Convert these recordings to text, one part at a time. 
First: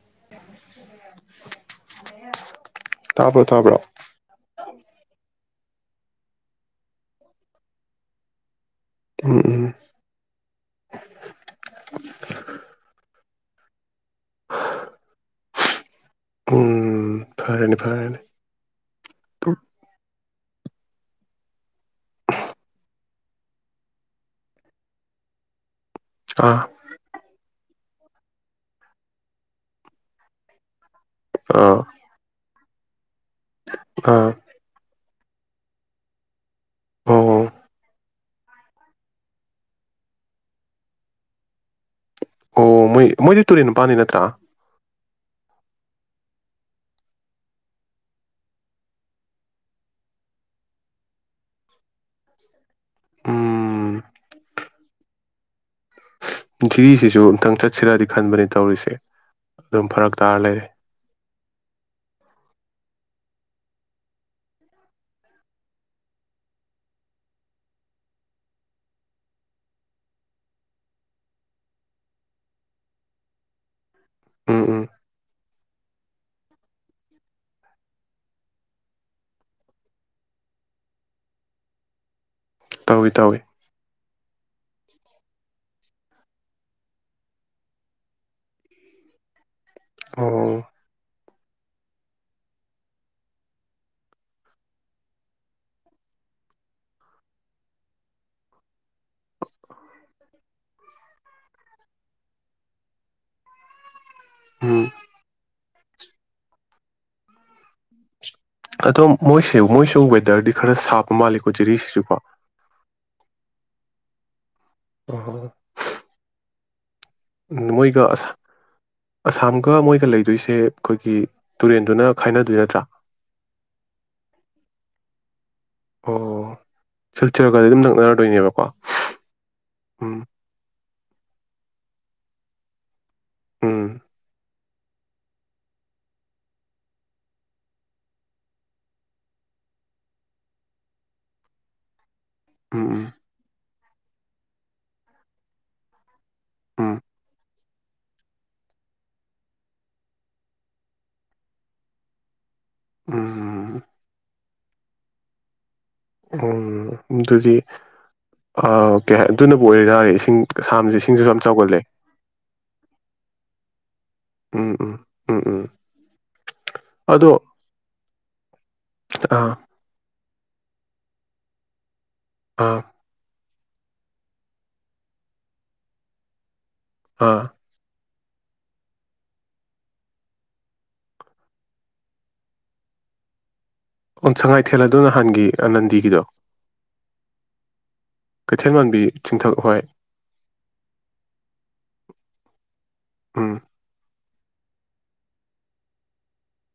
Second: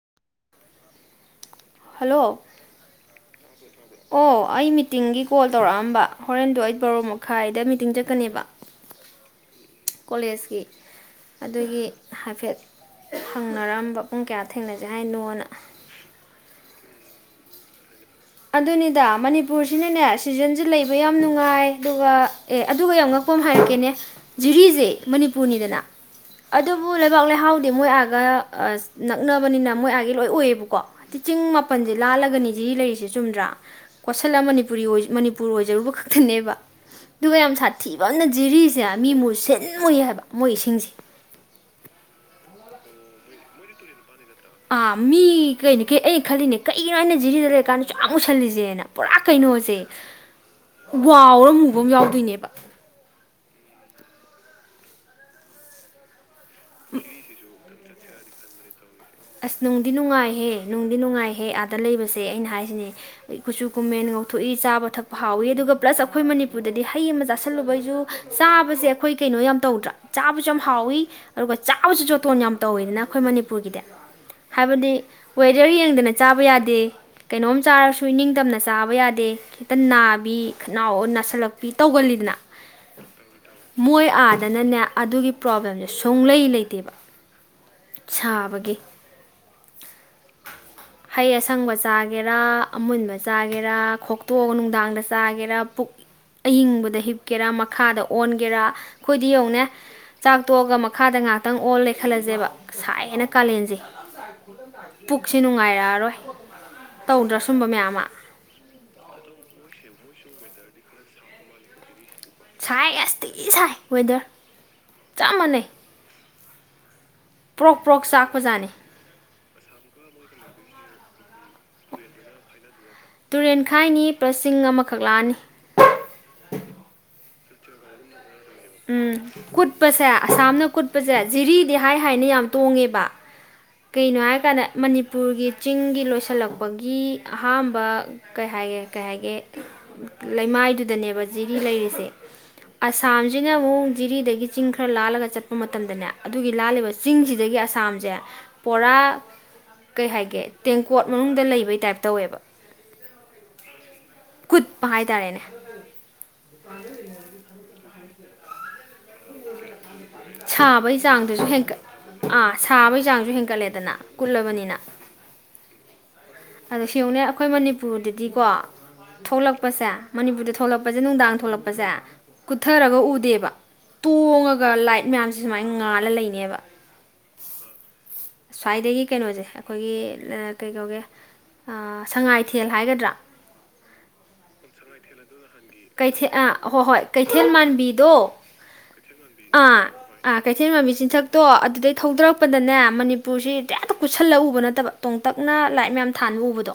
ꯎ ꯍꯜꯂꯣ ꯑꯣ ꯑꯩ ꯃꯤꯇꯤꯡꯒꯤ ꯀꯣꯜ ꯇꯧꯔꯛꯑꯝꯕ ꯍꯣꯔꯦꯟꯗꯣ ꯑꯩꯠ ꯕꯔꯣꯔꯣ ꯃꯈꯥꯏꯗ ꯃꯤꯇꯤꯡ ꯆꯠꯀꯅꯦꯕ ꯎ ꯎꯝ ꯎꯝ ꯀꯣꯂꯦꯖꯀꯤ ꯑꯗꯨꯒꯤ ꯍꯥꯏꯐꯦꯠ ꯍꯪꯅꯔꯝꯕ ꯄꯨꯡ ꯀꯌꯥ ꯊꯦꯡꯅꯖꯩ ꯍꯥꯏꯅꯣꯅ ꯎꯝ ꯐꯔꯦꯅꯦ ꯐꯔꯦꯅꯦ ꯑꯗꯨꯅꯤꯗ ꯎꯝ ꯃꯅꯤꯄꯨꯔꯁꯤꯅꯅꯦ ꯁꯤꯖꯟꯁꯦ ꯂꯩꯕ ꯌꯥꯝ ꯅꯨꯡꯉꯥꯏ ꯑꯗꯨꯒ ꯑꯦ ꯑꯗꯨꯒ ꯌꯥꯝ ꯉꯛꯄ ꯑꯃ ꯍꯥꯏꯔꯛꯀꯦꯅꯦ ꯖꯤꯔꯤꯁꯦ ꯃꯅꯤꯄꯨꯔꯅꯤꯗꯅ ꯑꯥ ꯑꯗꯨꯕꯨ ꯂꯩꯕꯥꯛ ꯂꯩꯍꯥꯎ ꯍꯥꯏꯗꯤ ꯃꯣꯏ ꯑꯥꯒ ꯅꯛꯅꯕꯅꯤꯅ ꯃꯣꯏ ꯑꯥꯒꯤ ꯂꯣꯏ ꯑꯣꯏꯌꯦꯕꯀꯣ ꯇ ꯆꯤꯡ ꯑꯥ ꯃꯥꯄꯜꯁꯦ ꯂꯥꯜꯂꯒꯅꯤ ꯖꯤ ꯂꯩꯁꯦ ꯆꯨꯝꯗ꯭ꯔꯥ ꯑꯥ ꯀꯣꯠꯁꯜꯂ ꯃꯅꯤꯄꯨꯔꯤ ꯎꯄꯨꯔ ꯑꯣꯏꯖꯔꯨꯕ ꯈꯛꯇꯅꯦꯕ ꯑꯣ ꯗꯨꯕꯩ ꯌꯥꯝ ꯁꯥꯇꯤ ꯌꯥꯝꯅ ꯖꯤꯔꯤꯁꯦ ꯃꯤ ꯃꯣꯏ ꯁꯤꯟꯃꯣꯏ ꯍꯥꯏꯕ ꯃꯣꯏ ꯏꯁꯤꯡꯁꯦ ꯑꯣ ꯃꯣꯏ ꯃꯣꯏꯗꯤ ꯇꯨꯔꯦꯟ ꯅꯨꯄꯥꯥꯟꯅꯤ ꯅꯠꯇ꯭ꯔꯥ ꯑꯥ ꯃꯤ ꯀꯩꯅꯣ ꯀꯩ ꯑꯩꯅ ꯈꯜꯂꯤꯅꯦ ꯀꯒꯤꯅꯣ ꯑꯩꯅ ꯖꯤꯔꯤꯗ ꯂꯩꯔꯀꯥꯟꯗꯁꯨ ꯌꯥꯝ ꯃꯨꯁꯜꯂꯤꯁꯦꯅ ꯄꯨꯔꯥ ꯀꯩꯅꯣꯁꯦ ꯋꯥꯎꯔ ꯃꯨꯕ ꯑꯃ ꯌꯥꯎꯗꯣꯏꯅꯦꯕ ꯎꯝ ꯈꯤꯔꯤꯁꯤꯁꯨ ꯑꯃꯨꯛꯇꯪ ꯆꯠ ꯁꯤꯔꯗꯤ ꯈꯟꯕꯅꯤ ꯇꯧꯔꯤꯁꯦ ꯑꯁ ꯑꯗꯨꯝ ꯅꯨꯡꯗꯤ ꯐꯔꯛ ꯇꯥꯔ ꯅꯨꯡꯉꯥꯏꯍꯦ ꯂꯩꯔꯦ ꯅꯨꯡꯗꯤ ꯅꯨꯡꯉꯥꯏꯍꯦ ꯑꯥꯗ ꯂꯩꯕꯁꯦ ꯑꯩꯅ ꯍꯥꯏꯁꯤꯅꯦ ꯀꯨꯆꯨ ꯀꯨꯃꯦꯟ ꯉꯧꯊꯣꯛꯏ ꯆꯥꯕ ꯊꯛꯄ ꯍꯥꯎꯏꯤ ꯑꯗꯨꯒ ꯄ꯭ꯂꯁ ꯑꯩꯈꯣꯏ ꯃꯅꯤꯄꯨꯔꯗꯗꯤ ꯍꯩ ꯑꯃ ꯆꯥꯥꯁꯜꯂꯨꯕꯩꯁꯨ ꯆꯥꯕꯁꯦ ꯑꯩꯈꯣꯏ ꯀꯩꯅꯣ ꯌꯥꯝ ꯇꯧꯗ꯭ꯔꯥ ꯆꯥꯕꯁꯨ ꯌꯥꯝ ꯍꯥꯎꯏꯤ ꯑꯗꯨꯒ ꯆꯥꯕꯁꯨ ꯆꯣꯇꯣꯟ ꯌꯥꯝ ꯇꯧꯋꯤꯗꯅ ꯑꯩꯈꯣꯏ ꯃꯅꯤꯄꯨꯔꯒꯤꯗꯤ ꯎꯝ ꯎꯝ ꯍꯥꯏꯕꯗꯤ ꯋꯦꯗꯔ ꯌꯦꯡꯗꯅ ꯆꯥꯕ ꯌꯥꯗꯦ ꯀꯩꯅꯣꯝ ꯆꯥꯔꯁꯨ ꯏꯅꯤꯡꯇꯝꯅ ꯆꯥꯕ ꯌꯥꯗꯦ ꯈꯤꯇ ꯅꯥꯕꯤ ꯈꯅꯥꯎ ꯅꯥꯁꯤꯜꯂꯛꯄꯤ ꯇꯧꯒꯜꯂꯤꯗꯅ ꯇꯧꯏ ꯇꯧꯏ ꯃꯣꯏ ꯑꯥꯗꯅꯅꯦ ꯑꯗꯨꯒꯤ ꯄ꯭ꯔꯣꯕ꯭ꯂꯦꯝꯁꯦ ꯁꯣꯡꯂꯩ ꯂꯩꯇꯦꯕ ꯁꯥꯕꯒꯤ ꯑꯣ ꯍꯩ ꯑꯁꯪꯕ ꯆꯥꯒꯦꯔꯥ ꯑꯃꯨꯟꯕ ꯆꯥꯒꯦꯔꯥ ꯈꯣꯛꯇꯣꯛꯑꯒ ꯅꯨꯡꯗꯥꯡꯗ ꯆꯥꯒꯦꯔꯥ ꯄꯨꯛ ꯑꯌꯤꯡꯕꯗ ꯍꯤꯞꯀꯦꯔꯥ ꯃꯈꯥꯗ ꯑꯣꯟꯒꯦꯔꯥ ꯑꯩꯈꯣꯏꯗꯤ ꯌꯧꯅꯦ ꯆꯥꯛꯇꯣꯛꯑꯒ ꯃꯈꯥꯗ ꯉꯍꯥꯛꯇꯪ ꯑꯣꯜꯂꯦ ꯈꯜꯂꯁꯦꯕ ꯁꯥꯏꯅ ꯀꯥꯂꯦꯟꯁꯦ ꯌꯥꯝꯥꯏ ꯎꯝ ꯈꯂꯟ ꯁꯤ ꯅꯨꯡꯉꯥꯏꯔꯛꯑꯔꯣꯏ ꯇꯧꯗ꯭ꯔꯥ ꯁꯨꯝꯕ ꯃꯌꯥꯝ ꯑꯃ ꯗꯔꯗꯤ ꯈꯔ ꯁꯥꯞꯄ ꯃꯥꯜꯂꯤꯦꯀꯣ ꯖꯤꯔꯤꯁꯤꯁꯨꯀꯣ ꯁꯥꯏ ꯑꯁꯇꯤ ꯁꯥꯏ ꯋꯦꯗꯔ ꯆꯞ ꯑ ꯃꯥꯟꯅꯩ ꯄ꯭ꯔꯣꯛ ꯄ꯭ꯔꯣꯛ ꯆꯥꯛꯄꯖꯥꯠꯅꯤ ꯑꯁꯥꯝꯒ ꯃꯣꯏꯒ ꯂꯩꯗꯣꯏꯁꯦ ꯑꯩꯈꯣꯏꯒꯤ ꯇꯨꯔꯦꯟꯗꯨꯅ ꯈꯥꯏꯅꯗꯣꯏ ꯅꯠꯇ꯭ꯔꯥ ꯇꯨꯔꯦꯟꯈꯥꯏꯅꯤ ꯄ꯭ꯂꯁꯤꯡ ꯑꯃꯈꯛ ꯂꯥꯛꯑꯅꯤ ꯆꯠꯔꯛꯒꯗꯤ ꯑꯗꯨꯝ ꯅꯛꯅꯔꯗꯣꯏꯅꯦꯕ ꯎꯝ ꯀꯨꯠꯕꯁꯦ ꯑꯁꯥꯝꯅ ꯀꯨꯠ ꯆꯤꯠꯄꯁꯦ ꯖꯤꯔꯤꯗꯤ ꯍꯥꯏ ꯍꯥꯏꯅ ꯌꯥꯝ ꯇꯣꯡꯉꯦꯕ ꯎꯝ ꯀꯩꯅꯣꯉ ꯀꯅ ꯃꯅꯤꯄꯨꯔꯒꯤ ꯆꯤꯡꯒꯤ ꯂꯣꯏꯁꯤꯜꯂꯛꯄꯒꯤ ꯑꯍꯥꯝꯕ ꯀꯩ ꯍꯥꯏꯒꯦ ꯀꯩ ꯍꯥꯏꯒꯦ ꯂꯩꯃꯥꯏꯗꯨꯗꯅꯦꯕ ꯖꯤꯔꯤ ꯂꯩꯔꯤꯁꯦ ꯎꯝ ꯎꯝ ꯑꯁꯥ ꯖꯤꯛꯅ ꯑꯃꯨꯛ ꯖꯤꯔꯤꯗꯒꯤ ꯆꯤꯡ ꯈꯔ ꯂꯥꯜꯂꯒ ꯆꯠꯄ ꯃꯇꯝꯗꯅꯦ ꯑꯗꯨꯒꯤ ꯂꯥꯜꯂꯤꯕ ꯎꯝ ꯆꯤꯡꯁꯤꯗꯒꯤ ꯑꯁꯥꯝꯁꯦ ꯄꯣꯔꯥ ꯀꯩ ꯍꯥꯏꯒꯦ ꯇꯦꯡꯀꯣꯠ ꯃꯅꯨꯡꯗ ꯂꯩꯕꯩ ꯇꯥꯏꯞ ꯇꯧꯋꯦꯕ ꯎ ꯀꯨꯠꯄ ꯍꯥꯏꯇꯥꯔꯦꯅꯦ ꯎꯝ ꯑꯗꯨꯗꯤ ꯑ ꯑꯣꯀꯦ ꯑꯗꯨꯅꯕꯨ ꯑꯣꯏꯔ ꯁꯥꯕꯒꯤ ꯆꯥꯡꯗꯨꯁꯨ ꯍꯦꯟꯀꯠ ꯑꯥ ꯁꯥꯕꯩ ꯆꯥꯡꯁꯨ ꯍꯦꯟꯀꯠꯂꯦꯗꯅ ꯎꯝ ꯀꯨꯜꯂꯕꯅꯤꯅ ꯎꯝ ꯎꯝ ꯎꯝ ꯑꯗꯣ ꯁꯤꯡꯧꯅꯦ ꯑꯩꯈꯣꯏ ꯃꯅꯤꯄꯨꯔꯗꯗꯤꯀꯣ ꯑꯥ ꯊꯣꯛꯂꯛꯄꯁꯦ ꯃꯅꯤꯄꯨꯔꯗ ꯊꯣꯛꯂꯛꯄꯁꯦ ꯅꯨꯡꯗꯥꯡ ꯊꯣꯛꯂꯛꯄ ꯁꯦ ꯑꯥ ꯀꯨꯊꯔꯒ ꯎꯗꯦꯕ ꯇꯣꯡꯉꯒ ꯂꯥꯏꯠ ꯃꯌꯥꯝꯁꯦ ꯁꯨꯃꯥꯏꯅ ꯉꯥꯜꯂ ꯂꯩꯅꯦꯕ ꯑꯥ ꯁ꯭ꯋꯥꯏꯗꯒꯤ ꯀꯩꯅꯣꯁꯦ ꯑꯩꯈꯣꯏꯒꯤ ꯀꯩ ꯀꯧꯒꯦ ꯁꯉꯥꯏꯊꯦꯜ ꯍꯥꯏꯒꯗ꯭ꯔꯥ ꯑꯣ ꯁꯉꯥꯏꯊꯦꯜ ꯑꯗꯣ ꯅꯍꯥꯟꯒꯤ ꯅꯟꯗꯤꯒꯤꯗꯣ ꯀꯩꯊꯦꯜ ꯍꯣꯏ ꯍꯣꯏ ꯀꯩꯊꯦꯜ ꯃꯥꯟꯕꯤꯗꯣ ꯀꯩꯊꯦꯜ ꯃꯥꯟꯕꯤ ꯆꯤꯡꯊꯛ ꯍꯣꯏ ꯑꯥꯥ ꯀꯩꯊꯦꯜ ꯃꯥꯟꯕꯤ ꯆꯤꯟꯊꯛꯇꯣ ꯑꯗꯨꯗꯩ ꯊꯧꯗꯔꯛꯄꯗꯅꯦꯅꯤ ꯎꯝ ꯁꯤ ꯎꯨꯞꯁꯜꯂꯒ ꯎꯕ ꯅꯠꯇꯕ ꯇꯣꯡꯇꯛꯅ ꯂꯥꯏꯠ ꯃꯌꯥꯝ ꯊꯥꯟꯕ ꯎꯕꯗꯣ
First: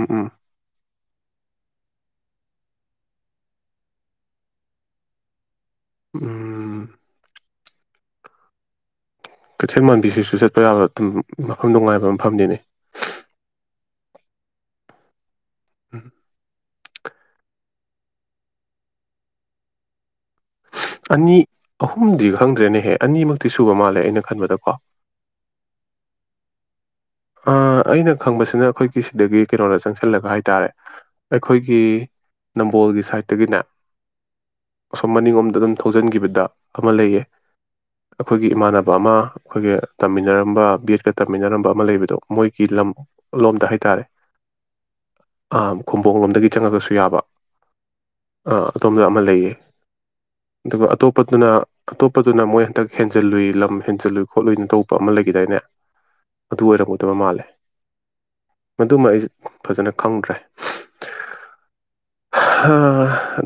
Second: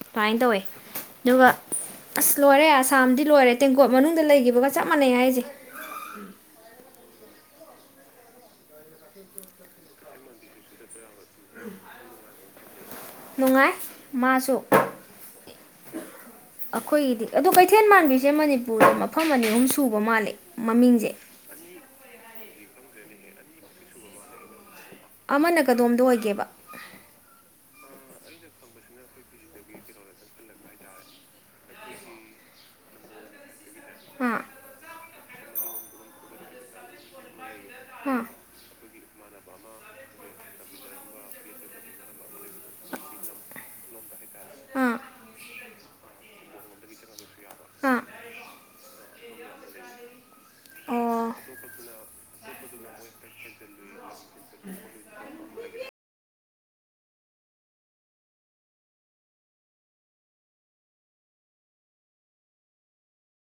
ꯎꯝ ꯎꯝ ꯇꯥꯏ ꯇꯧꯋꯦ ꯑꯗꯨꯒ ꯑꯁ ꯂꯣꯏꯔꯦ ꯑꯁꯥꯝꯗꯤ ꯂꯣꯏꯔꯦ ꯇꯦꯡꯀꯣꯠ ꯃꯅꯨꯡꯗ ꯂꯩꯈꯤꯕꯒ ꯆꯞ ꯃꯥꯟꯅꯩ ꯍꯥꯏꯁꯦ ꯎꯝ ꯀꯩꯊꯦꯜ ꯃꯥꯟꯕꯤꯁꯤꯁꯨ ꯆꯠꯄ ꯌꯥꯕ ꯑꯗꯨꯝ ꯃꯐꯝ ꯅꯨꯡꯉꯥꯏꯕ ꯃꯐꯝꯗꯨꯅꯤ ꯃꯥꯁꯨꯛ ꯑꯩꯈꯣꯏꯒꯤꯗꯤ ꯑꯗꯣ ꯀꯩꯊꯦꯜ ꯃꯥꯟꯕꯤꯁꯦ ꯃꯅꯤꯄꯨꯔꯗ ꯃꯐꯝ ꯑꯅꯤ ꯑꯍꯨꯝ ꯁꯨꯕ ꯃꯥꯜꯂꯦ ꯃꯃꯤꯡꯁꯦ ꯑꯅꯤ ꯑꯍꯨꯝꯗꯤ ꯈꯪꯗ꯭ꯔꯦꯅꯦꯍꯦ ꯑꯅꯤꯃꯛꯇ ꯤ ꯁꯨꯕ ꯃꯥꯜꯂꯦ ꯑꯩꯅ ꯈꯟꯕꯗꯀꯣ ꯑꯃꯅ ꯀꯗꯣꯝꯗ ꯑꯣꯏꯒꯦꯕ ꯑꯩꯅ ꯈꯪꯕꯁꯤꯅ ꯑꯩꯈꯣꯏꯒꯤ ꯁꯤꯗꯒꯤ ꯀꯩꯅꯣꯗ ꯆꯪꯁꯜꯂꯒ ꯍꯥꯏꯇꯥꯔꯦ ꯑꯩꯈꯣꯏꯒꯤ ꯅꯝꯕꯣꯜꯒꯤ ꯁꯥꯏꯠꯇꯒꯤꯅꯦ ꯑ ꯁꯁꯣꯝ ꯃꯅꯤꯡꯂꯣꯝꯗ ꯑꯗꯨꯝ ꯊꯧꯖꯟꯈꯤꯕꯗ ꯑꯃ ꯂꯩꯌꯦ ꯑꯥ ꯑꯩꯈꯣꯏꯒꯤ ꯏꯃꯥꯟꯅꯕ [inaudible] ꯑꯃ ꯑꯩꯈꯣꯏꯒꯤ ꯇꯝꯃꯤꯟꯅꯔꯝꯕ ꯕꯤ ꯑꯦꯗꯀ ꯇꯝꯃꯤꯟꯅꯔꯝꯕ ꯑꯃ ꯂꯩꯕꯗ ꯑꯗꯣ ꯃꯣꯏꯒꯤ ꯂꯝ ꯂꯣꯝꯗ ꯍꯥꯏꯇꯥꯔꯦ ꯑꯥ ꯑꯝ ꯈꯣꯡꯕꯣꯡ ꯂꯣꯝꯗꯒꯤ ꯆꯪꯉꯒꯁꯨ ꯌꯥꯕ ꯑꯥ ꯑ ꯁꯣꯝꯗ ꯑꯃ ꯂꯩꯌꯦ ꯑꯗꯨꯒ ꯑꯣ ꯑꯇꯣꯞꯄꯗꯨꯅ ꯑꯇꯣꯞꯄꯗꯨꯅ ꯃꯣꯏ ꯍꯟꯇꯛ ꯍꯦꯟꯖꯜꯂꯨꯏ ꯂꯝ ꯍꯦꯟꯖꯜꯂꯨꯏ ꯈꯣꯠꯂꯣꯏꯅ ꯇꯄ ꯑꯃ ꯂꯩꯈꯤꯗꯥꯏꯅꯦ ꯑꯗꯨ ꯑꯣꯏꯔꯦ ꯕ ꯃꯥꯜꯂꯦ ꯃꯃ ꯑꯩ ꯐꯖꯅ ꯈꯪꯗ꯭ꯔꯦ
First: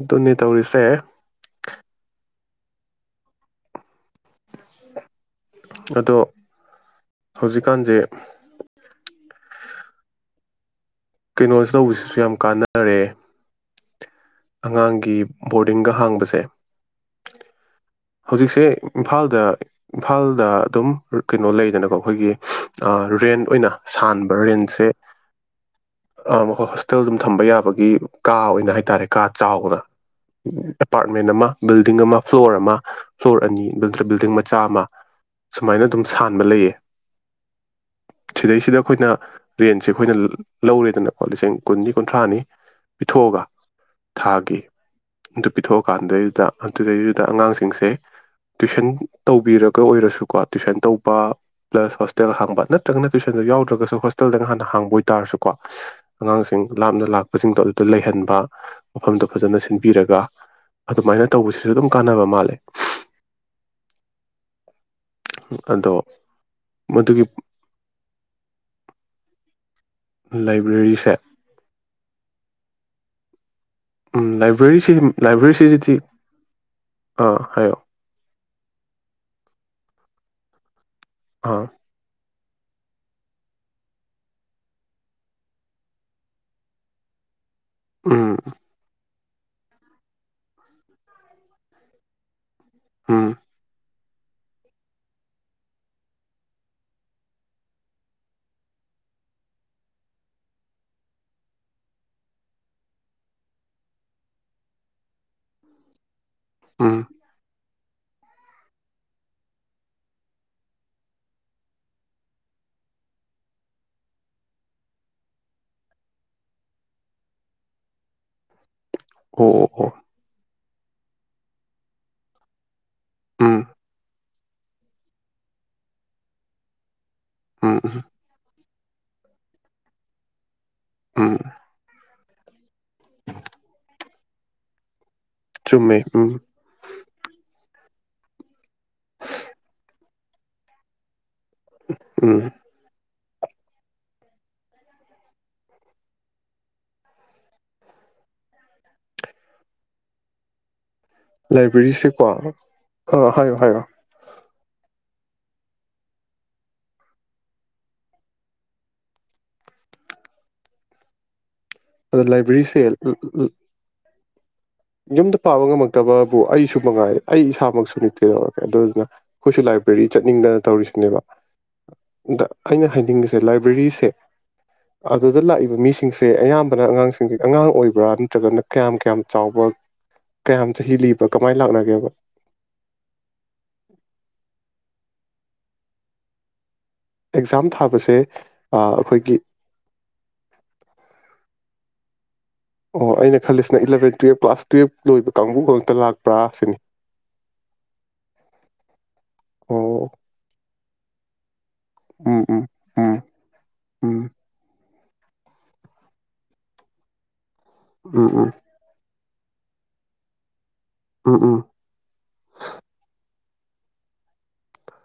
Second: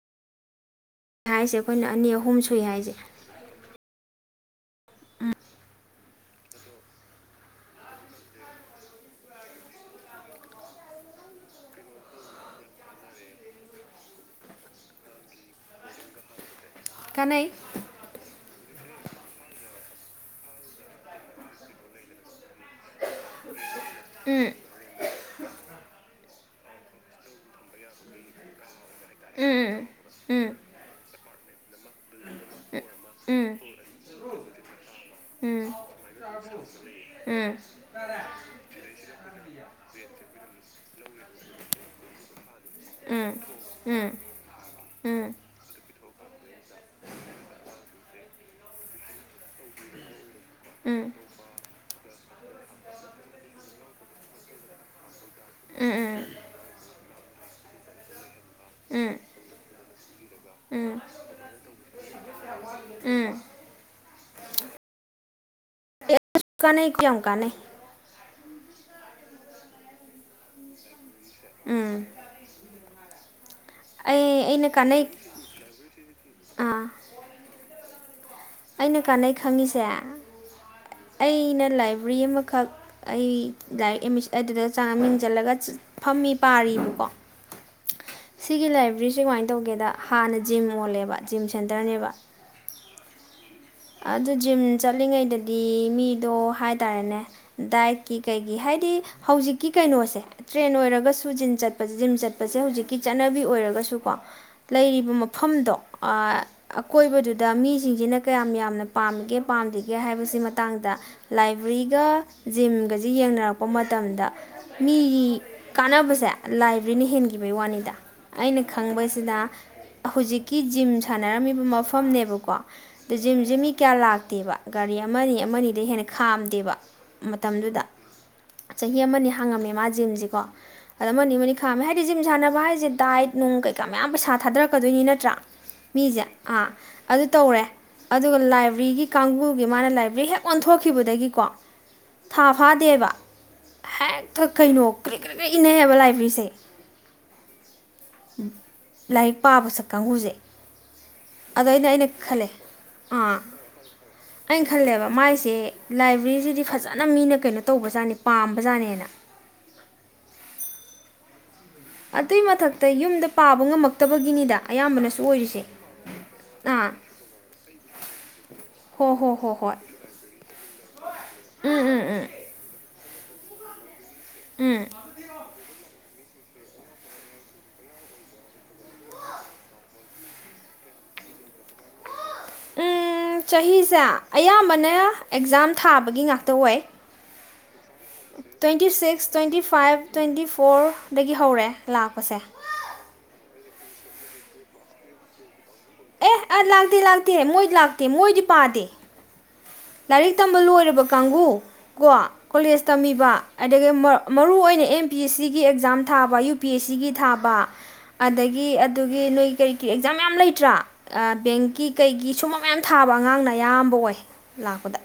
ꯑꯗꯨꯅꯦ ꯇꯧꯔꯤ ꯍꯥꯏꯁꯦ ꯑꯩꯈꯣꯏꯅ ꯑꯅꯤ ꯑꯍꯨꯝ ꯁ ꯁꯨꯏ ꯍꯥꯏꯁꯦ ꯎꯝ ꯑꯗꯣ ꯍꯧꯖꯤꯛꯀꯥꯟꯁꯦ ꯀꯩꯅꯣꯁꯦ ꯇꯧꯕꯁꯤꯁꯨ ꯌꯥꯝ ꯀꯥꯟꯅꯔꯦ ꯑꯉꯥꯡꯒꯤ ꯕꯣꯔꯗꯤꯡꯒ ꯍꯥꯡꯕꯁꯦ ꯀ ꯍꯧꯖꯤꯛꯁꯦ ꯏꯝꯐꯥꯜꯗ ꯏꯝꯐꯥꯜꯗ ꯑꯗꯨꯝ ꯀꯩꯅꯣ ꯂꯩꯗꯅꯀꯣ ꯑꯩꯈꯣꯏꯒꯤ ꯔꯦꯟ ꯑꯣꯏꯅ ꯁꯥꯟꯕ ꯎꯝ ꯔꯤꯟꯁꯦ ꯍꯇꯦꯜ ꯑꯗꯨꯝ ꯊꯝꯕ ꯌꯥꯕꯒꯤ ꯀꯥ ꯑꯣꯏꯅ ꯍꯥꯏꯇꯥꯔꯦ ꯀꯥ ꯆꯥꯎꯅ ꯎꯝ ꯎꯝ ꯑꯦꯄꯥꯔꯠꯃꯦꯟ ꯑꯃ ꯕꯤꯜꯗꯤꯡ ꯑꯃ ꯐ꯭ꯂꯣꯔ ꯑꯃ ꯐ꯭ꯂꯣꯔ ꯎꯝ ꯑꯅꯤ ꯕꯤꯜꯗꯤꯡ ꯃꯆꯥ ꯑꯃ ꯎꯝ ꯁꯨꯃꯥꯏꯅ ꯑꯗꯨꯝ ꯁꯥꯟꯕ ꯂꯩꯌꯦ ꯁꯤꯗꯩꯁꯤꯗ ꯑꯩꯈꯣꯏꯅ ꯔꯦꯟꯁꯦ ꯑꯩꯈꯣꯏꯅ ꯂꯧꯔꯦꯗꯅꯀꯣ ꯂꯤꯁꯤꯡ ꯀꯨꯟꯅꯤ ꯀꯨꯟꯊ꯭ꯔꯥꯅꯤ ꯎꯝ ꯊꯥꯒꯤꯦ ꯎꯝ ꯎꯝ ꯎꯝ ꯑꯗꯨ ꯄꯤꯊꯣꯛꯑꯀꯥꯟꯗꯨꯗꯩꯗꯨꯗ ꯑꯗꯨꯗꯩꯗꯨꯗ ꯑꯉꯥꯡꯁꯤꯡꯁꯦ ꯇꯨꯏꯁꯟ ꯇꯧꯕꯤꯔꯒ ꯑꯣꯏꯔꯁꯨꯀꯣ ꯇꯨꯏꯁꯟ ꯎꯝ ꯇꯧꯕ ꯄ꯭ꯂꯁ ꯍꯣꯁꯇꯦꯜ ꯍꯥꯡꯕ ꯅꯠꯇ꯭ꯔꯒꯅ ꯇ꯭ꯋꯨꯏꯁꯟꯗꯣ ꯌꯥꯎꯗ꯭ꯔꯒꯁꯨ ꯍꯣꯁꯇꯦꯜꯗꯒ ꯍꯥꯟꯅ ꯍꯥꯡꯕ ꯑꯣꯏꯇꯥꯔꯁꯨꯀꯣ ꯑꯉꯥꯡꯁꯤꯡ ꯂꯥꯞꯅ ꯂꯥꯛꯄꯁꯤꯡꯗꯣ ꯑꯗꯨꯗ ꯂꯩꯍꯟꯕ ꯎꯝ ꯎꯝ ꯃꯐꯝꯗ ꯐꯖꯅ ꯁꯤꯟ ꯄꯤꯔꯒ ꯎꯝ ꯎꯝ ꯑꯗꯨꯃꯥꯏꯅ ꯇꯧꯕꯁꯤꯁꯨ ꯑꯗꯨꯝ ꯀꯥꯟꯅꯕ ꯃꯥꯜꯂꯦ ꯎꯝ ꯑꯗꯣ ꯀꯥꯅꯩ ꯀꯌꯥꯝ ꯃꯗꯨꯒꯤ ꯀꯥꯅꯩ ꯂꯥꯏꯕ꯭ꯔꯦꯔꯤꯁꯦ ꯎꯝ ꯎꯝ ꯑꯩ ꯑꯩꯅ ꯂꯥꯏꯕ꯭ꯔꯦꯔꯤꯁꯤ ꯀꯥꯟꯅꯩ ꯂꯥꯏꯕ꯭ꯔꯦꯔꯤꯁꯤꯁꯤꯗꯤ ꯑꯥ ꯑꯥ ꯍꯥꯏꯌꯣ ꯑꯩꯅ ꯀꯥꯟꯅꯩ ꯈꯪꯉꯤꯁꯦ ꯑꯥ ꯑꯩꯅ ꯂꯥꯏꯕ꯭ꯔꯦꯔꯤ ꯑꯃ ꯈꯛ ꯑꯩ ꯗꯥꯏꯔꯦꯛꯃꯤ ꯑꯗꯨꯗ ꯆꯪꯉ ꯃꯤꯡꯁꯤꯜꯂꯒ ꯐꯝꯃꯤ ꯄꯥꯔꯤꯕꯔꯤꯕꯀꯣ ꯎꯝ ꯁꯤꯒꯤ ꯂꯥꯏꯕ꯭ꯔꯦꯔꯤ ꯁꯤ ꯀꯃꯥꯏꯅ ꯇꯧꯒꯦꯗ ꯍꯥꯟꯅ ꯖꯤꯝ ꯑꯣꯜꯂꯦꯕ ꯖꯤꯝ ꯁꯦꯟꯇꯔꯅꯦꯕ ꯎꯝ ꯑꯗꯨ ꯖꯤꯝ ꯆꯠꯂꯤꯉꯩꯗꯗꯤ ꯃꯤꯗꯣ ꯍꯥꯏ ꯇꯥꯔꯦꯅꯦ ꯗꯥꯏꯠꯀꯤ ꯀꯩꯒꯤ ꯍꯥꯏꯗꯤ ꯍꯧꯖꯤꯛꯀꯤ ꯀꯩꯅꯣꯁꯦ ꯇ꯭ꯔꯦꯟ ꯑꯣꯏꯔꯒꯁꯨ ꯖꯤꯝ ꯆꯠꯄꯁꯦ ꯖꯤꯝ ꯆꯠꯄꯁꯦ ꯍꯧꯖꯤꯛꯀꯤ ꯆꯠꯅꯕꯤ ꯑꯣꯏꯔꯒꯁꯨꯀꯣ ꯂꯩꯔꯤꯕ ꯃꯐꯝꯗꯣ ꯑ ꯎꯝ ꯑꯀꯣꯏꯕꯗꯨꯗ ꯃꯤ ꯁꯤꯡꯁꯤꯅ ꯀꯌꯥꯝ ꯌꯥꯝ ꯌꯥꯝꯅ ꯄꯥꯝꯒꯦ ꯄꯥꯝꯗꯒꯦ ꯍꯥꯏꯕꯁꯤ ꯃꯇꯥꯡꯗ ꯂꯥꯏꯕ꯭ꯔꯦꯔꯤꯒ ꯖꯤꯝꯒꯁꯤ ꯌꯦꯡꯅꯔꯛꯄ ꯃꯇꯝꯗ ꯃꯤꯒꯤ ꯀꯥꯟꯅꯕꯁꯦ ꯂꯥꯏꯕꯔꯦꯔꯤꯅ ꯍꯦꯟꯈꯤꯕꯒꯤ ꯋꯥꯅꯤꯗ ꯑꯩꯅ ꯈꯪꯕꯁꯤꯅ ꯑꯣ ꯑꯣ ꯑꯣ ꯍꯧꯖꯤꯛꯀꯤ ꯖꯤꯝ ꯁꯥꯟꯅꯔꯝꯃꯤꯕ ꯃꯐꯝꯅꯦꯕꯀꯣ ꯖꯤꯝꯖꯤ ꯎꯝ ꯃꯤ ꯂꯥꯛꯇꯦꯕ ꯒꯥꯔꯤ ꯑꯃꯅꯤ ꯑꯃꯅꯤꯗꯩ ꯍꯦꯟꯅ ꯈꯥꯝꯗꯦꯕ ꯎꯝ ꯃꯇꯝꯗꯨꯗ ꯎꯝ ꯆꯍꯤ ꯑꯃꯅꯤ ꯍꯥꯡꯉꯝꯃꯦ ꯃꯥ ꯖꯤꯝꯁꯤꯀꯣ ꯑꯗ ꯑꯃꯅꯤ ꯎꯝ ꯑꯃꯅꯤ ꯈꯥꯝꯃꯦ ꯍꯥꯏꯗꯤ ꯖꯤꯝ ꯁꯥꯟꯅꯕ ꯍꯥꯏꯔꯤꯁꯦ ꯗꯥꯏꯠ ꯅꯨꯡ ꯀꯩꯀꯥ ꯃꯌꯥꯝ ꯄꯩꯁꯥ ꯊꯥꯗꯔꯛꯀꯗꯣꯏꯅꯤ ꯅꯠꯇ꯭ꯔꯥ ꯆꯨꯝꯃꯦ ꯃꯤꯁꯦ ꯎꯝ ꯑꯥ ꯑꯗꯨ ꯇꯧꯔꯦ ꯑꯗꯨꯒ ꯂꯥꯏꯐ ꯕꯔꯤꯒꯤ ꯀꯥꯡꯕꯨꯒꯤ ꯃꯥꯅ ꯂꯥꯏꯕ꯭ꯔꯦꯔꯤ ꯍꯦꯛ ꯑꯣꯟꯊꯣꯛꯈꯤꯕꯗꯒꯤꯀꯣ ꯎꯝ ꯊꯥ ꯐꯥꯗꯦꯕ ꯍꯦꯛꯇ ꯀꯩꯅꯣ ꯀ꯭ꯔꯤꯛ ꯀ꯭ꯔꯤꯛ ꯏꯅꯩꯌꯦꯕ ꯂꯥꯏꯕꯔꯦꯔꯤꯁꯦ ꯂꯥꯏꯔꯤꯛ ꯄꯥꯕ ꯁꯛ ꯀꯥꯡꯕꯨꯨꯁꯦ ꯂꯥꯏꯕ꯭ꯔꯦꯔꯤꯁꯦꯀꯣ ꯑ ꯑꯥ ꯍꯥꯏꯌꯣ ꯍꯥꯏꯌꯣ ꯑꯩꯅ ꯈꯜꯂꯦꯕ ꯃꯥꯏꯁꯦ ꯂꯥꯏꯕ꯭ꯔꯦꯔꯤꯁꯤꯗꯤ ꯐꯖꯅ ꯃꯤꯅ ꯀꯩꯅꯣ ꯇꯧꯕꯖꯥꯠꯅꯤ ꯄꯥꯝꯕꯖꯥꯠꯅꯦꯅ ꯑꯗ ꯑꯗꯨꯏ ꯂꯥꯏꯕ꯭ꯔꯦꯔꯤꯁꯦ ꯃꯊꯛꯇ ꯌꯨꯝꯗ ꯄꯥꯕ ꯉꯝꯃꯛ ꯊꯕꯛ ꯒꯤꯅꯤ ꯗꯥ꯫ ꯌꯨꯃꯗꯥ ꯄꯥꯕꯥ ꯉꯃꯛꯇꯕꯥ ꯕꯨ ꯏꯁꯨ ꯑꯥ ꯃꯉ꯭ꯒꯦꯔꯦ ꯑꯩ ꯑꯦꯁꯥ ꯃꯛ ꯁꯨ ꯑꯗꯨꯅꯥ ꯍꯣ ꯍꯣ ꯑꯈꯣꯏ ꯍꯣ ꯁꯨ ꯍꯣꯏ ꯂꯥꯏꯕ꯭ꯔꯦꯔꯤ ꯆ꯭ꯇꯅꯤꯡꯗꯅꯥ ꯇ꯭ꯕꯤꯁꯤꯡ ꯅꯦ ꯕꯥ ꯎꯝ ꯎꯝ ꯎꯝ ꯗꯥ ꯑꯩꯅꯥ꯫ ꯍꯥꯏꯗ ꯑꯦꯅꯖꯤꯁꯥꯏ ꯂꯥꯏꯕ꯭ꯔꯦꯔꯤ ꯁꯦ꯫ ꯎꯝ ꯑꯗꯨꯗꯥ ꯂꯀꯦꯕꯥ ꯃꯤ ꯁꯤꯡ ꯁꯦ꯫ ꯑꯌꯃꯕꯅꯥ ꯑꯉ꯭ꯒꯪ ꯁꯤꯡ ꯑꯉ꯭ꯒꯪ ꯑꯣꯏꯕ꯭ꯔꯥ ꯅ꯭ꯠꯠꯔꯥꯒꯥꯅꯥ ꯀꯤꯝ ꯀꯤꯝ ꯆꯥꯑꯣꯕ꯭ꯔꯥ꯫ ꯀꯤꯝ ꯆꯥꯍꯤ ꯂꯤꯕꯥ ꯀꯃꯩ ꯂꯀꯥꯅꯥꯒꯦꯕꯥ꯫ ꯎꯝ ꯆꯥꯍꯤ ꯁꯦ ꯑꯌꯥꯝꯕꯅꯥ꯫ ꯄꯔꯤꯈꯥ ꯊꯥꯕꯥꯒꯤ ꯉꯛꯇꯥ ꯑꯣꯏ꯫ ꯑꯦꯀꯖꯥꯝ ꯊꯥꯕꯥꯁ ꯇꯧꯕꯥ꯫ ꯇꯔꯥꯅꯤꯄꯥꯜ ꯇꯔꯥ ꯃꯉꯥ ꯇꯔꯥ ꯃꯔꯤ ꯗꯥꯒꯤ ꯄꯨꯡ꯫ ꯂꯥꯀꯄꯥꯁꯦ꯫ ꯑꯣꯍ ꯑꯩꯅꯥ ꯈ꯭ꯂꯤ ꯁꯤ ꯅꯥ ꯑꯦꯂꯦꯚꯦꯟ ꯇꯔꯥ ꯀ꯭ꯂꯥꯁ ꯂꯣꯏꯕꯥ ꯀꯥꯡꯒꯨ ꯈꯇꯥ ꯂꯥꯛ꯫ ꯏꯍ ꯂꯛꯇꯦ ꯂꯛꯇꯦ ꯃꯣꯏ ꯂꯛꯇꯦ ꯃꯣꯏ ꯗꯤ ꯄꯥꯗꯦ꯫ ꯑꯣ ꯂꯥꯏꯔꯤꯛ ꯇꯝꯕ ꯂꯣꯏꯔꯕ ꯀꯥꯡꯕꯨ ꯀꯣ ꯎꯝ ꯎꯝ ꯀꯣꯂꯦꯖ ꯎꯝ ꯇꯝꯃꯤꯕ ꯑꯗꯒꯤ ꯎꯝ ꯃꯔꯨ ꯑꯣꯏꯅ ꯑꯦꯝ ꯌ ꯄꯤ ꯑꯦꯁ ꯁꯤꯒꯤ ꯑꯦꯛꯖꯥꯝ ꯊꯥꯕ ꯌꯨ ꯄꯤ ꯑꯦꯁ ꯁꯤꯒꯤ ꯊꯥꯕ ꯎꯝ ꯎꯝ ꯑꯗꯥꯒꯤ ꯑꯗꯨ꯫ ꯏ ꯅꯣꯏ ꯀꯔꯤ ꯀꯔꯤ ꯄꯔꯤꯈꯥ ꯃꯌꯥꯝ ꯂꯦꯏꯠꯔꯥ꯫ ꯑꯥ ꯎꯝ ꯎꯝ ꯕꯦꯉ꯭ꯛ ꯒꯤ ꯀꯦꯏꯒꯤ ꯁꯨꯝꯕꯥ ꯃꯌꯥꯝ ꯊꯥꯕꯥ ꯑꯉ꯭ꯒꯪ ꯂꯀꯦ꯫ ꯑꯌꯥꯝꯕꯥ ꯑꯣꯏ꯫ ꯂꯥꯀꯄꯗꯥ꯫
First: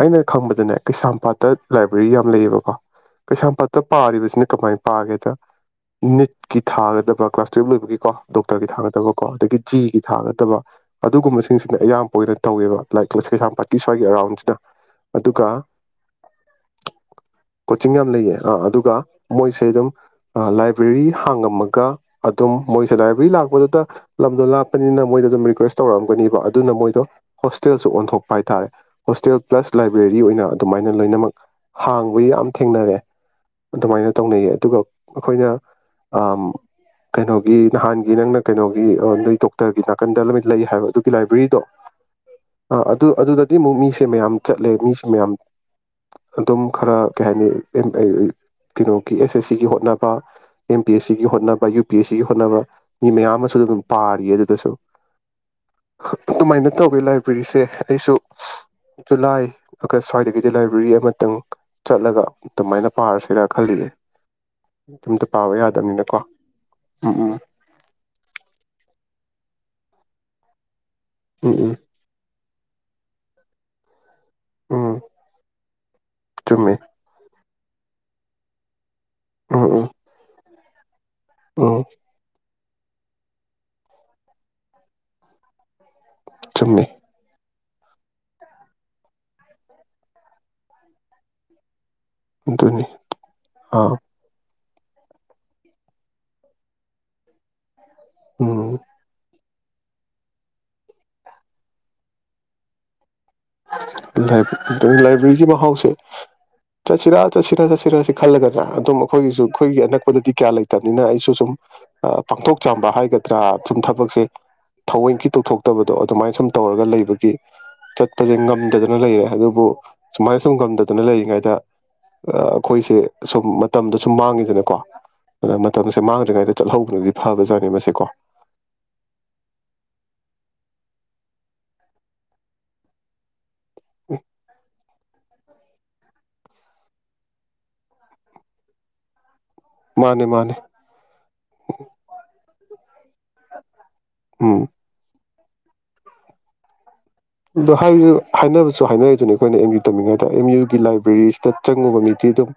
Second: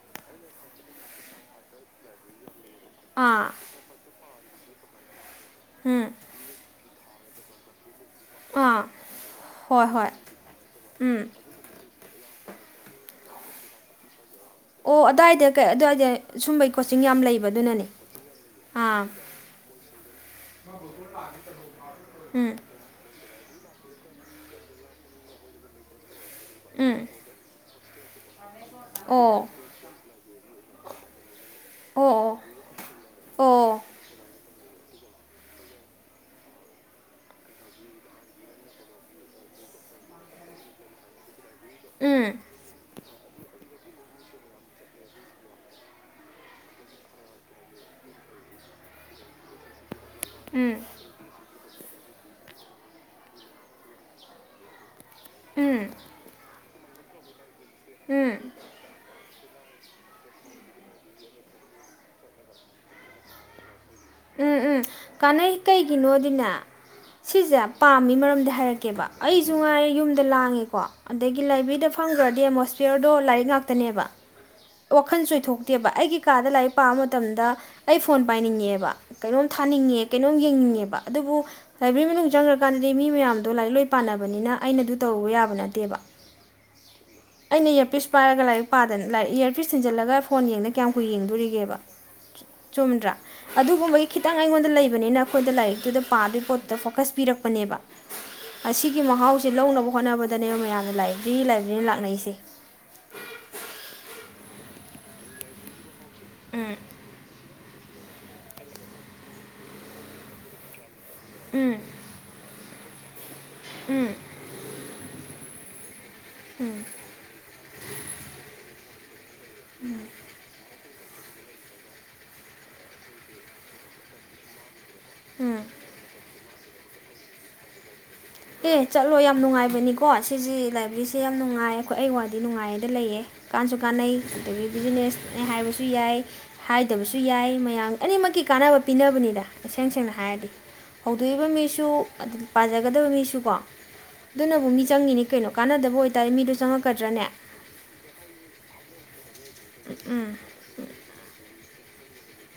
ꯑꯩꯅꯥ ꯈꯪꯕꯗꯥ ꯅꯦ ꯀꯦꯌꯁꯃꯄꯠ ꯗꯥ ꯂꯥꯏꯕ꯭ꯔꯦꯔꯤ ꯌꯝꯝ ꯂꯦꯏꯌꯦ ꯕꯥ ꯀꯣ꯫ ꯑꯥ ꯀꯩꯝ ꯄꯄꯥ ꯄꯄꯥꯔꯤꯕ ꯕꯁꯅꯤ ꯀꯃꯩ ꯄꯦꯖ ꯗꯥ꯫ ꯎꯝ ꯅꯤꯠ ꯒꯤ ꯊꯒꯥꯗꯥ꯫ ꯒꯥ ꯀ꯭ꯂꯥꯁ ꯇꯔꯥ ꯂꯣꯏꯕꯥꯒꯤ꯫ ꯀꯣ ꯗꯣꯛꯇꯔꯒꯤ ꯑꯥ ꯊꯥꯒꯗꯕ ꯀꯣ ꯑꯗꯒꯤ ꯍꯣꯏ ꯖꯤꯒꯤ ꯍꯣꯏ ꯊꯥꯒꯗꯕ ꯎꯝ ꯑꯗꯨꯒꯨꯝꯕꯁꯤꯡꯁꯤꯅ ꯑꯌꯥꯝꯕ ꯑꯣꯏꯅ ꯇꯧꯋꯕ ꯂꯥꯏꯛ ꯀꯩꯁꯥꯝ ꯄꯠꯀꯤ ꯍꯣꯏꯦꯔꯥꯎꯟ ꯑꯣ ꯑꯗꯥꯏꯗ ꯑꯗꯨꯒ ꯀꯩ ꯑꯗꯨꯋꯥꯏꯗ ꯁꯨꯝꯕꯩ ꯀꯣꯆꯤꯡ ꯌꯥꯝ ꯂꯩꯕ ꯑꯗꯨꯅꯅꯦ ꯀꯣꯆꯤꯡ ꯌꯥꯝ ꯂꯩꯌꯦ ꯑ ꯑꯗꯨꯒ ꯑꯥ ꯃꯣꯏꯁꯦ ꯑꯗꯨꯝ ꯂꯥꯏꯕ꯭ꯔꯦꯔꯤ ꯍꯥꯡꯉꯝꯃꯒ ꯎꯝ ꯑꯗꯨꯝ ꯃꯣꯏꯁꯦ ꯂꯥꯏꯕ꯭ꯔꯦꯔꯤ ꯂꯥꯛ ꯗꯇ ꯂꯝꯗꯣ ꯂꯥꯛꯄꯅꯤꯅ ꯃꯣꯏꯗ ꯑꯗꯨꯝ ꯔꯤꯀ꯭ꯋꯦꯁ ꯇꯧꯔꯛꯑꯝꯒꯅꯤ ꯑꯗꯨꯅꯥ ꯎꯝ ꯃꯣꯏꯗꯨ ꯍꯣꯁ꯭ꯠ꯫ ꯇꯔꯥ ꯁꯨ ꯑꯣꯟꯊꯣꯀꯄꯥ ꯍꯥꯌ ꯇꯥꯔꯦ꯫ ꯍꯣꯁ꯭ꯇꯦꯜ ꯑꯣ ꯄ꯭ꯂꯥꯁ ꯂꯥꯏꯕ꯭ꯔꯦꯔꯤ ꯂꯩ꯫ ꯕ ꯑꯣꯏꯅ ꯑꯗꯨꯃꯥꯏꯅ ꯂꯣꯏꯅꯃꯛ ꯍꯥꯡꯕ ꯑꯣ ꯌꯥꯝ ꯊꯦꯡꯅꯔꯦ ꯑꯣ ꯑꯣ ꯑꯗꯨꯃꯥꯏꯅ ꯇꯧꯅꯩ ꯌꯦ ꯑꯗꯨꯒ ꯑꯩꯈꯣꯏꯅ ꯎꯝ ꯀꯩꯅꯣꯒꯤ ꯅꯍꯥꯟꯒꯤ ꯅꯪꯅ ꯀꯩꯅꯣꯒꯤ ꯅꯣꯏꯊꯣꯛꯇꯕꯤ ꯅꯥꯀꯟꯗ ꯂꯣꯏꯅ ꯂꯩꯌꯦ ꯍꯥꯏꯕ ꯑꯗꯨꯒꯤ ꯂꯥꯏꯕ꯭ꯔꯤꯗꯦ ꯎꯝ ꯑꯗꯨꯗ ꯇꯤꯟ ꯃꯣꯃꯤꯁꯦ ꯃꯌꯥꯝ ꯆꯠꯂꯦ ꯃꯤꯁꯦ ꯃꯌꯥꯝ ꯑꯗꯨꯝ ꯈꯔ ꯀꯩ ꯍꯥꯏꯅꯤ [unintelligible] ꯀꯩꯅꯣꯒꯤ ꯑꯦꯁ ꯑꯦꯁ ꯁꯤꯒꯤ ꯍꯣꯠꯅꯕ ꯑꯥ ꯎꯝ ꯑꯦꯝ ꯄꯤ ꯑ ꯁꯤꯒꯤ ꯍꯣꯠꯅꯕ ꯒꯤ ꯄ ꯑ ꯁꯤꯒꯤ ꯍꯣꯠꯅꯕ ꯃꯤ ꯃꯌꯥꯝ ꯑꯃꯁꯨ ꯑꯗꯨꯝ ꯄꯥꯔꯤꯌꯦ ꯑꯗꯨꯗꯁꯨ ꯎꯝ ꯇꯧꯒꯦ ꯂꯥꯏꯕꯤꯔꯤꯁꯦ ꯑꯩꯁꯨ ꯎꯝ ꯖꯨꯂꯥꯏ ꯑꯒꯁ ꯁ꯭ꯋꯥꯏꯗꯒꯤꯗꯤ ꯂꯥꯏꯕ꯭ꯔꯦꯔꯤ ꯑꯃꯇꯪ ꯆꯠꯂꯒ ꯑꯗꯨꯃꯥꯏꯅ ꯄꯥꯔꯁꯤꯔꯥ ꯈꯜꯂꯤꯌꯦ ꯎꯝ ꯎꯝ ꯌꯨꯝꯗ ꯄꯥꯕ ꯀꯥꯟꯅꯩ ꯀꯩꯒꯤꯅꯣ ꯌꯥꯗꯕꯅꯤꯅꯀꯣ ꯗꯤꯅꯦ ꯎꯝ ꯎꯝ ꯁꯤꯁꯦ ꯄꯥꯝꯃꯤ ꯃꯔꯝꯗꯤ ꯍꯥꯏꯔꯛꯀꯦꯕ ꯑꯩꯁꯨ ꯉꯥꯏꯦ ꯌꯨꯝꯗ ꯂꯥꯡꯉꯤꯀꯣ ꯑꯗꯒꯤ ꯎꯝ ꯂꯥꯏꯕ꯭ꯔꯦꯔꯤꯗ ꯐꯪꯈ꯭ꯔꯗꯤ ꯑꯃꯣꯁ ꯆꯤꯌꯔꯗꯣ ꯂꯥꯏꯔꯤꯛ ꯉꯥꯛꯇꯅꯦꯕ ꯎꯝ ꯎꯝ ꯋꯥꯈꯜ ꯆꯣꯏꯊꯣꯛꯇꯦꯕ ꯑꯩꯒꯤ ꯀꯥꯗ ꯆꯨꯝꯃꯦ ꯂꯥꯏꯔꯤꯛ ꯄꯥꯕ ꯃꯇꯝꯗ ꯑꯩ ꯐꯣꯟ ꯄꯥꯏꯅꯤꯡꯉꯦꯕ ꯀꯩꯅꯣꯝ ꯎꯝ ꯎꯝ ꯊꯥꯅꯤꯡꯉꯦ ꯀꯩꯅꯣꯝ ꯌꯦꯡꯅꯤꯡꯉꯦ ꯑꯗꯨꯕꯨ ꯎꯝ ꯂꯥꯏꯕ꯭ꯔꯦꯔꯤ ꯃꯅꯨꯡ ꯆꯪꯒꯔꯥ ꯀꯥꯟꯂꯤ꯫ ꯃꯤ ꯃꯌꯥꯝꯗꯣ ꯂꯥꯏꯔꯤꯛ ꯂꯣꯏ ꯄꯥꯅꯕꯅꯤꯅ ꯑꯩꯅꯗꯨ ꯇꯧꯔꯨꯕ ꯌꯥꯕ ꯅꯠꯇꯦꯕ ꯊꯨꯝꯃꯦ ꯑꯩꯅ ꯏꯌꯥꯔ ꯄꯤꯁ ꯄꯥꯏꯔꯒ ꯂꯥꯏꯔꯤꯛ ꯄꯥꯗꯅ ꯏꯌꯥꯔ ꯄꯤꯁ ꯊꯤꯟꯖꯜꯂꯒ ꯐꯣꯟ ꯌꯦꯡꯗ ꯀꯌꯥꯝ ꯀꯨꯏ ꯌꯦꯡꯗꯣꯔꯤꯒꯦꯕ ꯑꯗꯨꯅꯤ ꯆꯨꯝꯗ꯭ꯔꯥ ꯑꯥ ꯑꯗꯨꯒꯨꯝꯕꯒꯤ ꯑꯩꯉꯣꯟꯗ ꯂꯩꯕꯅꯤꯅ ꯑꯩꯈꯣꯏꯗ ꯂꯥꯏꯔꯤꯛꯇꯨꯗ ꯄꯥꯗꯣꯏ ꯄꯣꯠꯇꯨꯗ ꯐꯣꯀꯁ ꯄꯤꯔꯛꯄꯅꯦꯕ ꯎꯝ ꯑꯁꯤꯁꯤꯒꯤ ꯃꯍꯁ ꯖꯤꯟ ꯂꯧꯅꯕ ꯍꯣꯠꯅꯕꯗꯅꯦꯕ ꯃꯌꯥꯝꯅ ꯂꯥꯏꯕꯦꯔꯤ ꯂꯥꯏꯕꯔꯤ ꯅꯥ ꯂꯥꯛꯅꯔꯤꯁꯤ ꯂꯥꯏꯕ ꯂꯥꯏꯕꯔꯤꯒꯤ ꯃꯍꯥꯁꯦ ꯎꯝ ꯆꯠꯁꯤꯔ ꯆꯠꯁꯤꯔ ꯆꯁꯤ [unintelligible] ꯈꯜꯂꯒꯗꯅꯥ ꯑꯗꯨꯝ ꯑꯩꯈꯣꯏꯒꯤꯁꯨ ꯑꯩꯈꯣꯏꯒꯤ ꯑꯅꯛꯄꯗꯗꯤ ꯀꯌꯥ ꯂꯩꯇꯕ ꯃꯤꯅ ꯑꯩꯁꯨ ꯁꯨꯝ ꯎꯝ ꯄꯥꯡꯊꯣꯛ ꯆꯥꯝꯕ ꯍꯥꯏ ꯇꯔꯥ ꯁꯨꯝ ꯎꯝ ꯊꯕꯛꯁꯦ ꯊꯑꯣꯏꯒꯤ ꯇꯧꯊꯣꯛ ꯇꯕꯗꯣ ꯑꯗꯨꯃꯥꯏꯅ ꯁꯨꯝ ꯇꯧꯔꯒ ꯂꯩꯕꯒꯤ ꯆꯠ ꯍꯟꯗꯗꯅ ꯂꯩꯔꯦ ꯑꯗꯨꯕꯨ ꯁꯨꯃꯥꯏꯅ ꯁꯨꯝꯒꯝꯗ ꯑꯗꯨꯅ ꯂꯩꯔꯤꯉꯩꯗ ꯑꯩꯈꯣꯏꯁꯦ ꯁꯨꯝ ꯃꯇꯝꯗ ꯁꯨꯝ ꯃꯥꯡꯉꯤꯗꯅꯀꯣ ꯎꯝ ꯃ ꯁꯝꯃꯒꯔꯤꯛ ꯍꯥꯏꯥꯏꯦ ꯆꯠꯍꯧꯕꯅꯗꯤ ꯐꯕꯖꯥꯠꯅꯤ ꯃꯁꯦ ꯀꯣ ꯑꯦ ꯆꯠꯂꯣ ꯌꯥꯝ ꯅꯨꯡꯉꯥꯏꯕꯅꯤꯀꯣ ꯁꯤꯁꯤ ꯂꯥꯏꯕ꯭ꯔꯦꯔꯤꯁꯦ ꯌꯥꯝ ꯅꯨꯡꯉꯥꯏ ꯑꯩꯈꯣꯏ ꯑꯩ ꯋꯥꯗꯤ ꯅꯨꯡꯉꯥꯏꯗ ꯂꯩꯌꯦ ꯀꯥꯟꯁꯨ ꯀꯥꯟꯅꯩ ꯑꯗꯒꯤ ꯕꯤꯖꯤꯅꯦꯁ ꯑ ꯍꯥꯏꯕꯁꯨ ꯌꯥꯏ ꯍꯥꯏꯗꯕꯁꯨ ꯌꯥꯏ ꯃꯌꯥꯝ ꯑꯅꯤꯃꯛꯀꯤ ꯀꯥꯟꯅꯕ ꯄꯤꯅꯕꯅꯤꯗ ꯇꯦꯡ ꯁꯦꯡꯅ ꯃꯥꯅꯦ ꯍꯥꯏꯔꯗꯤ ꯃꯥꯅꯦ ꯍꯧꯗꯣꯛꯏꯕ ꯃꯤꯁꯨ ꯑꯗꯨ ꯄꯖꯒꯗ ꯁꯨꯀꯣ ꯎꯝ ꯑꯗꯨꯅꯕꯨ ꯃꯤ ꯆꯪꯉꯤꯅꯦ ꯀꯩꯅꯣ ꯀꯥꯟꯅꯗꯕ ꯑꯣꯏꯇꯥꯔꯦ ꯃꯤꯗꯨ ꯆꯪꯉꯛꯄ ꯑꯗꯨ ꯍꯥꯏ ꯍꯥꯏꯅꯕꯁꯨ ꯍꯥꯏꯅꯔꯔꯤꯗꯨꯅꯤ ꯑꯩꯈꯣꯏꯅ ꯑ ꯌꯨ ꯇꯝꯃꯤꯉꯩꯗ ꯑꯦꯝ ꯌꯨꯒꯤ ꯂꯥꯏꯕ꯭ꯔꯦꯔꯤꯁꯤꯗ ꯆꯪꯉꯨꯕ ꯃꯤꯗꯤ ꯑꯗꯨꯝ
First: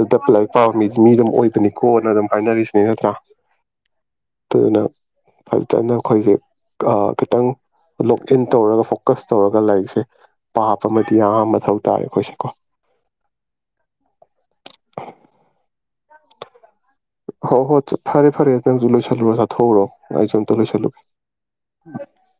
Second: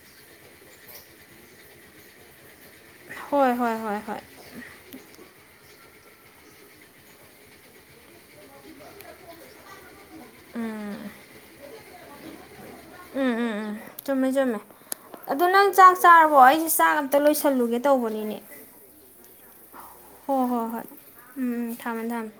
ꯑ ꯇꯞꯄ ꯂꯥꯏꯔꯤꯛ ꯄꯥꯕ ꯃꯤ ꯃꯤ ꯑꯗꯨꯝ ꯑꯣꯏꯕꯅꯤꯀꯣꯅ ꯑꯗꯨꯝ ꯍꯥꯏꯅꯔꯤꯁ ꯒꯗ꯭ꯔꯥ ꯍꯣꯏ ꯍꯣꯏ ꯍꯣꯏ ꯍꯣꯏ ꯑꯗꯨꯅꯪ ꯐ ꯐꯈꯤꯇꯅ ꯑꯩꯈꯣꯏꯁꯦ ꯈꯤꯇꯪ ꯂꯣꯛ ꯏꯟ ꯇꯧꯔꯒ ꯐꯣꯀꯁ ꯇꯧꯔꯒ ꯂꯥꯏꯔꯤꯛꯁꯦ ꯄꯥꯞ ꯑꯃꯗꯤ ꯑ ꯃꯊꯧ ꯇꯥꯔꯦ ꯑꯩꯈꯣꯏꯁꯦꯀꯣ ꯎꯝ ꯎꯝ ꯎꯝ ꯆꯥ ꯋꯥ ꯍ ꯍꯣꯏ ꯐꯔꯦ ꯐꯔꯦ ꯂꯣꯏ ꯆꯜꯨ ꯆ ꯊꯧꯔꯣ ꯍꯣꯏ ꯑꯩꯖꯇ ꯍꯣꯏ ꯂꯣꯏ ꯍꯣꯏ ꯆꯂꯨꯒꯦ ꯎꯝ ꯎꯝ ꯊꯝꯃꯦ ꯊꯝꯃꯦ